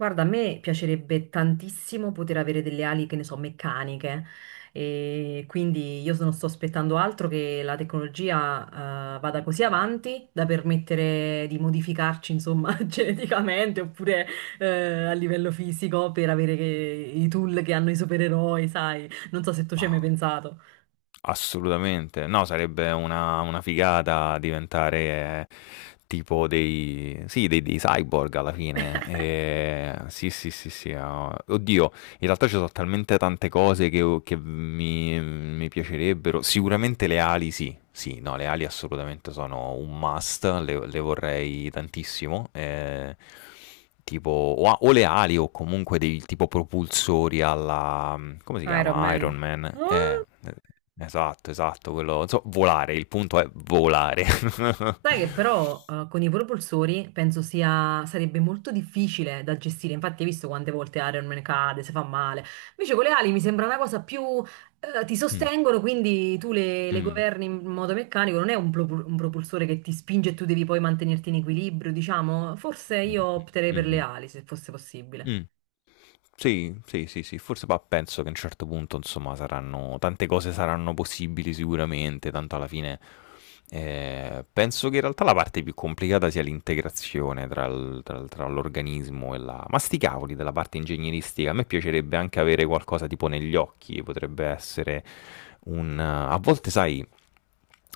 Guarda, a me piacerebbe tantissimo poter avere delle ali, che ne so, meccaniche. E quindi io non sto aspettando altro che la tecnologia, vada così avanti da permettere di modificarci, insomma, geneticamente oppure, eh, a livello fisico per avere i tool che hanno i supereroi, sai? Non so se tu ci hai mai Ma pensato. assolutamente, no, sarebbe una figata diventare tipo dei, sì, dei cyborg alla fine. Sì, sì, sì, sì. Ah, oddio, in realtà ci sono talmente tante cose che mi piacerebbero. Sicuramente le ali, sì. Sì, no, le ali assolutamente sono un must, le vorrei tantissimo. Tipo, o, o le ali o comunque dei tipo propulsori alla... Come si Iron chiama? Man. Iron Man. Ah! Esatto, esatto, quello... Volare, il punto è volare. Sai che però con i propulsori penso sia, sarebbe molto difficile da gestire, infatti hai visto quante volte Iron Man cade, se fa male, invece con le ali mi sembra una cosa più, ti Mm, sostengono, quindi tu le mm, governi in modo meccanico, non è un propulsore che ti spinge e tu devi poi mantenerti in equilibrio, diciamo, forse mm, io opterei per mm, le mm, ali se fosse possibile. mm. Sì, sì, sì, sì, forse poi penso che a un certo punto, insomma, saranno, tante cose saranno possibili sicuramente, tanto alla fine penso che in realtà la parte più complicata sia l'integrazione tra, tra l'organismo e la... Ma sti cavoli della parte ingegneristica, a me piacerebbe anche avere qualcosa tipo negli occhi, potrebbe essere un... A volte, sai,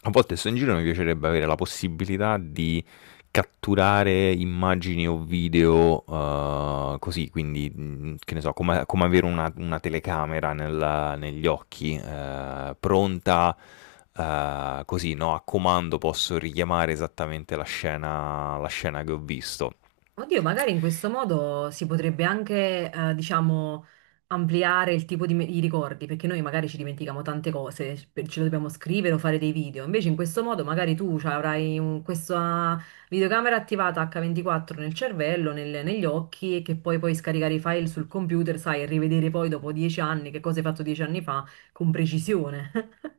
a volte sto in giro mi piacerebbe avere la possibilità di catturare immagini o video così, quindi che ne so, come, come avere una telecamera negli occhi, pronta così, no? A comando posso richiamare esattamente la scena che ho visto. Oddio, magari in questo modo si potrebbe anche, diciamo, ampliare il tipo di, i ricordi, perché noi magari ci dimentichiamo tante cose, ce lo dobbiamo scrivere o fare dei video. Invece in questo modo magari tu cioè, avrai questa videocamera attivata H24 nel cervello, negli occhi, e che poi puoi scaricare i file sul computer, sai, e rivedere poi dopo 10 anni che cosa hai fatto 10 anni fa con precisione.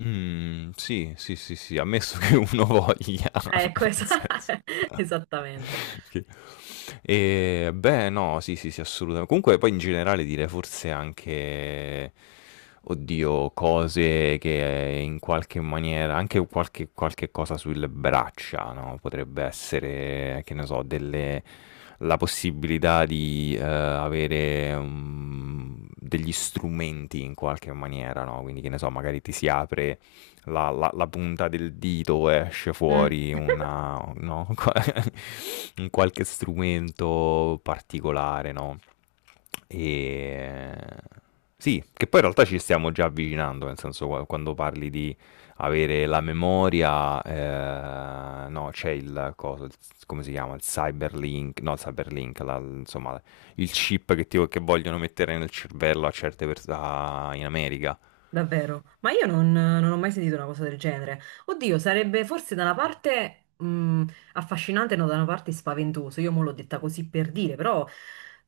Sì, sì, sì, sì, ammesso che uno voglia. Ecco, Nel senso. esattamente. Sì. E, beh, no, sì, sì, sì, assolutamente. Comunque poi in generale dire forse anche, oddio, cose che in qualche maniera, anche qualche cosa sulle braccia, no? Potrebbe essere, che ne so, delle, la possibilità di avere degli strumenti in qualche maniera, no? Quindi, che ne so, magari ti si apre la punta del dito esce fuori Mm. una, no? Un qualche strumento particolare, no? E... Sì, che poi in realtà ci stiamo già avvicinando, nel senso quando parli di avere la memoria, no, c'è il cosa, come si chiama? Il cyberlink, no, il cyberlink, insomma, il chip che vogliono mettere nel cervello a certe persone in America. Davvero, ma io non ho mai sentito una cosa del genere. Oddio, sarebbe forse da una parte affascinante, no, da una parte spaventoso. Io mo l'ho detta così per dire, però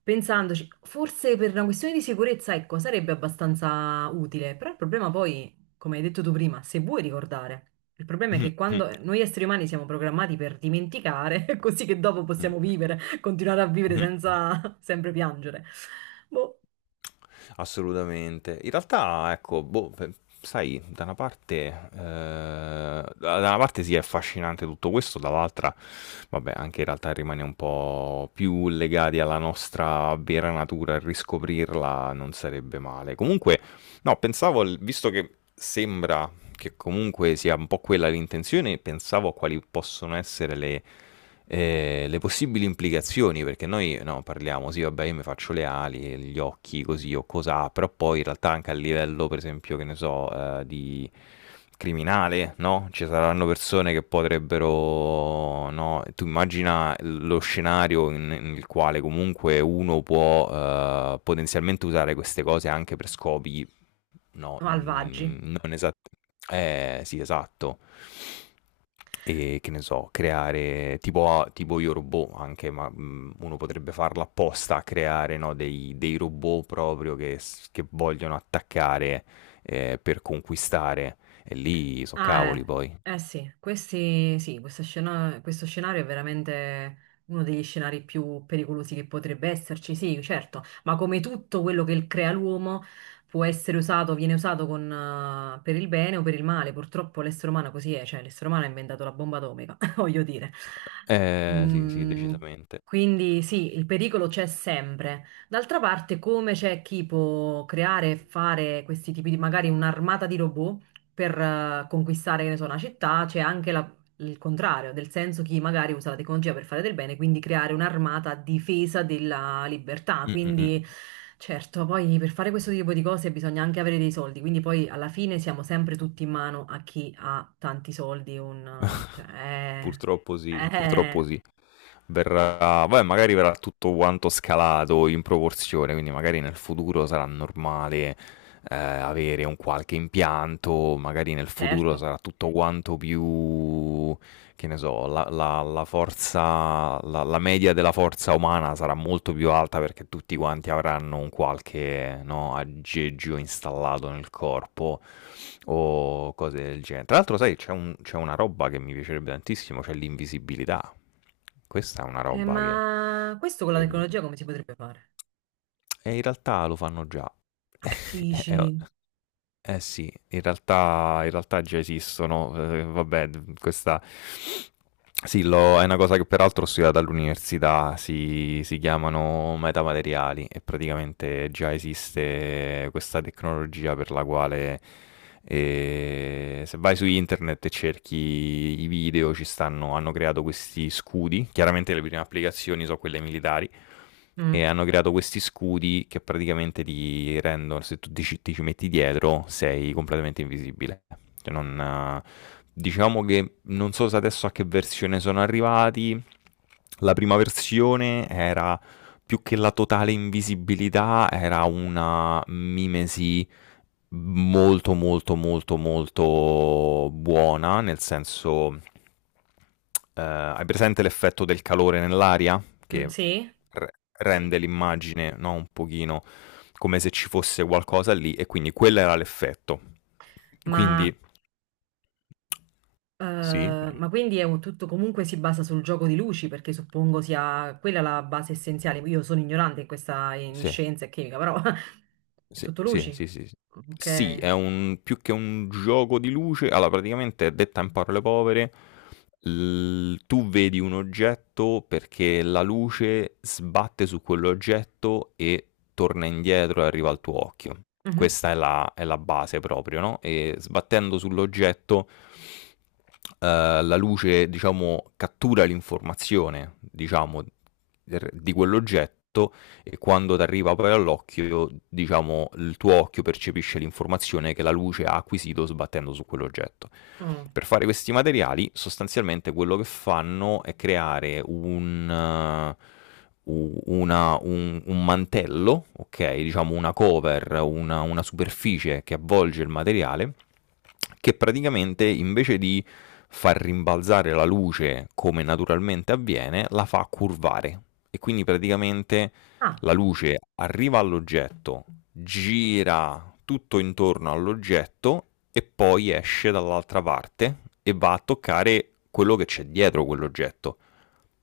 pensandoci, forse per una questione di sicurezza, ecco, sarebbe abbastanza utile. Però il problema poi, come hai detto tu prima, se vuoi ricordare, il problema è che quando noi esseri umani siamo programmati per dimenticare, così che dopo possiamo vivere, continuare a vivere Mh-mh. senza sempre piangere. Boh, Assolutamente. In realtà ecco, boh, pe sai, da una parte ehm, da una parte sì, è affascinante tutto questo, dall'altra vabbè, anche in realtà rimane un po' più legati alla nostra vera natura e riscoprirla non sarebbe male. Comunque no, pensavo al visto che sembra che comunque sia un po' quella l'intenzione, pensavo a quali possono essere le possibili implicazioni, perché noi no, parliamo, sì, vabbè, io mi faccio le ali, gli occhi, così o cos'ha, però poi in realtà anche a livello, per esempio, che ne so, di criminale, no? Ci saranno persone che potrebbero, no? Tu immagina lo scenario nel quale comunque uno può potenzialmente usare queste cose anche per scopi No, malvagi. mhmm, non esa sì, esatto. Che ne so, creare tipo a tipo io robot anche, ma, mhmm, uno potrebbe farlo apposta, creare, no, dei robot proprio che vogliono attaccare, per conquistare. E lì so' Ah, cavoli poi. Eh sì, questi, sì, questo scenario è veramente uno degli scenari più pericolosi che potrebbe esserci, sì, certo, ma come tutto quello che crea l'uomo può essere usato, viene usato con, per il bene o per il male, purtroppo l'essere umano così è, cioè l'essere umano ha inventato la bomba atomica, voglio dire. Sì, sì, Mm, decisamente. quindi sì, il pericolo c'è sempre. D'altra parte, come c'è chi può creare e fare questi tipi di, magari un'armata di robot, per conquistare, che ne so, una città, c'è anche il contrario, nel senso chi magari usa la tecnologia per fare del bene, quindi creare un'armata a difesa della libertà. Mh, mh, mh. Quindi, certo, poi per fare questo tipo di cose bisogna anche avere dei soldi, quindi poi alla fine siamo sempre tutti in mano a chi ha tanti soldi, cioè, Purtroppo sì, purtroppo eh, sì. Verrà, vabbè, magari verrà tutto quanto scalato in proporzione, quindi magari nel futuro sarà normale avere un qualche impianto, magari nel futuro certo. sarà tutto quanto più, che ne so, la forza, la, la media della forza umana sarà molto più alta perché tutti quanti avranno un qualche, no, aggeggio installato nel corpo o cose del genere. Tra l'altro, sai, c'è una roba che mi piacerebbe tantissimo, c'è l'invisibilità. Questa è una Eh, roba che ma questo con la sarebbe tecnologia come si potrebbe fare? e in realtà lo fanno già. Che o dici? eh sì, in realtà già esistono, vabbè d questa sì, l'ho è una cosa che peraltro ho studiato all'università, si chiamano metamateriali e praticamente già esiste questa tecnologia per la quale, se vai su internet e cerchi i video ci stanno hanno creato questi scudi, chiaramente le prime applicazioni so' quelle militari e Mm, hanno creato questi scudi che praticamente ti rendono, se tu ti, ci metti dietro, sei completamente invisibile. Cioè non, eh, diciamo che non so se adesso a che versione sono arrivati. La prima versione era più che la totale invisibilità, era una mimesi molto buona, nel senso hai presente l'effetto del calore nell'aria? mm, Che sì, re- sì. rende l'immagine, no, un pochino come se ci fosse qualcosa lì e quindi quello era l'effetto. Ma Quindi Eh, sì, dimmi. ma quindi è un tutto comunque si basa sul gioco di luci, perché suppongo sia quella la base essenziale. Io sono ignorante in Sì. scienza e chimica, però è Sì, tutto sì, luci. sì, sì, sì. Sì, Ok. è un più che un gioco di luce, allora praticamente detta in parole povere, l tu vedi un oggetto perché la luce sbatte su quell'oggetto e torna indietro e arriva Mm. al tuo occhio. Mhm. Questa è la base proprio, no, e sbattendo sull'oggetto la luce diciamo cattura l'informazione, diciamo, er di quell'oggetto e quando ti arriva poi all'occhio, diciamo, il tuo occhio percepisce l'informazione che la luce ha acquisito sbattendo su quell'oggetto. Mm. Per fare questi materiali, sostanzialmente quello che fanno è creare un, un mantello, ok? Diciamo una cover, una superficie che avvolge il materiale, che praticamente invece di far rimbalzare la luce come naturalmente avviene, la fa curvare. E quindi praticamente Ah, la luce arriva all'oggetto, gira tutto intorno all'oggetto e poi esce dall'altra parte e va a toccare quello che c'è dietro quell'oggetto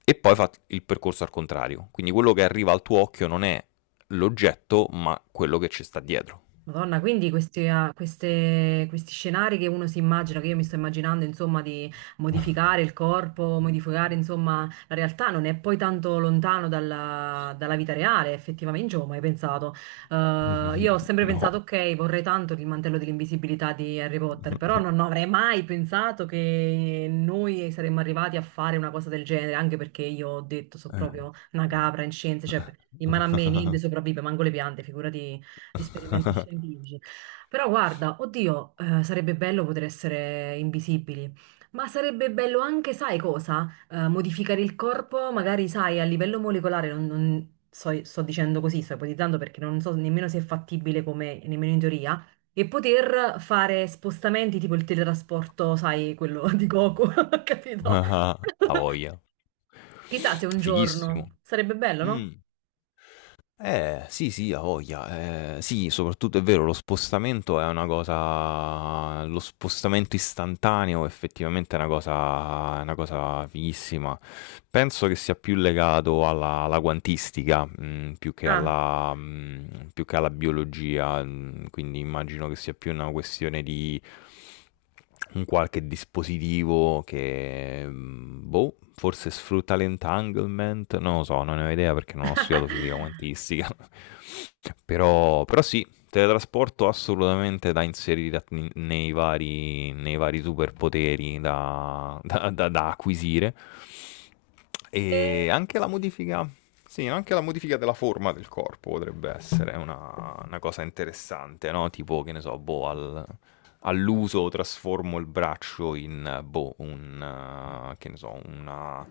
e poi fa il percorso al contrario. Quindi quello che arriva al tuo occhio non è l'oggetto, ma quello che ci sta dietro. Madonna, quindi questi, ah, questi scenari che uno si immagina, che io mi sto immaginando, insomma, di modificare il corpo, modificare, insomma, la realtà non è poi tanto lontano dalla vita reale, effettivamente, io non ci avevo mai pensato. Io ho sempre pensato, No. ok, vorrei tanto il mantello dell'invisibilità di Harry Potter, però non avrei mai pensato che noi saremmo arrivati a fare una cosa del genere, anche perché io ho detto, sono proprio una capra in scienze, cioè in mano a me niente sopravvive, manco le piante, figurati Experimentation Village. Però guarda, oddio, sarebbe bello poter essere invisibili, ma sarebbe bello anche, sai cosa? Modificare il corpo, magari, sai, a livello molecolare, non, sto dicendo così, sto ipotizzando perché non so nemmeno se è fattibile come, nemmeno in teoria, e poter fare spostamenti tipo il teletrasporto, sai, quello di Goku, capito? A voglia. Chissà se un Fighissimo. giorno sarebbe bello, no? Mm. Sì, sì, a voglia. Sì, soprattutto è vero, lo spostamento è una cosa. Lo spostamento istantaneo effettivamente è una cosa fighissima. Penso che sia più legato alla, alla quantistica, mm, più che Ah. alla, mm, più che alla biologia, mm, quindi immagino che sia più una questione di un qualche dispositivo che, mm, boh, forse sfrutta l'entanglement, non lo so, non ne ho idea perché non ho studiato fisica quantistica, però, però sì, teletrasporto assolutamente da inserire nei vari superpoteri da, da acquisire. E... E anche la modifica, sì, anche la modifica della forma del corpo potrebbe essere una cosa interessante, no? Tipo, che ne so, boh, al all'uso trasformo il braccio in, boh, un, che ne so, una,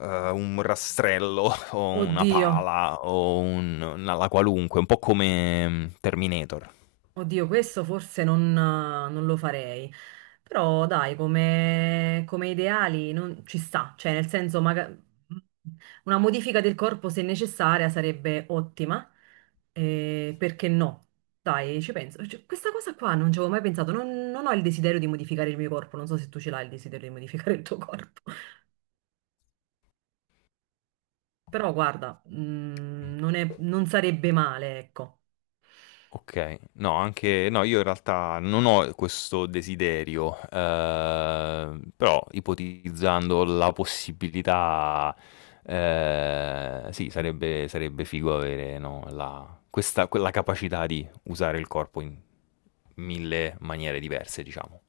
un rastrello o una Oddio. pala o un, una la qualunque, un po' come Terminator. Oddio, questo forse non lo farei, però dai, come ideali non, ci sta, cioè nel senso una modifica del corpo se necessaria sarebbe ottima, perché no? Dai, ci penso. Cioè, questa cosa qua non ci avevo mai pensato, non ho il desiderio di modificare il mio corpo, non so se tu ce l'hai il desiderio di modificare il tuo corpo, però guarda, non sarebbe male, ecco. Okay. No, anche no, io in realtà non ho questo desiderio, però ipotizzando la possibilità, sì, sarebbe figo avere, no, la questa quella capacità di usare il corpo in 1000 maniere diverse, diciamo.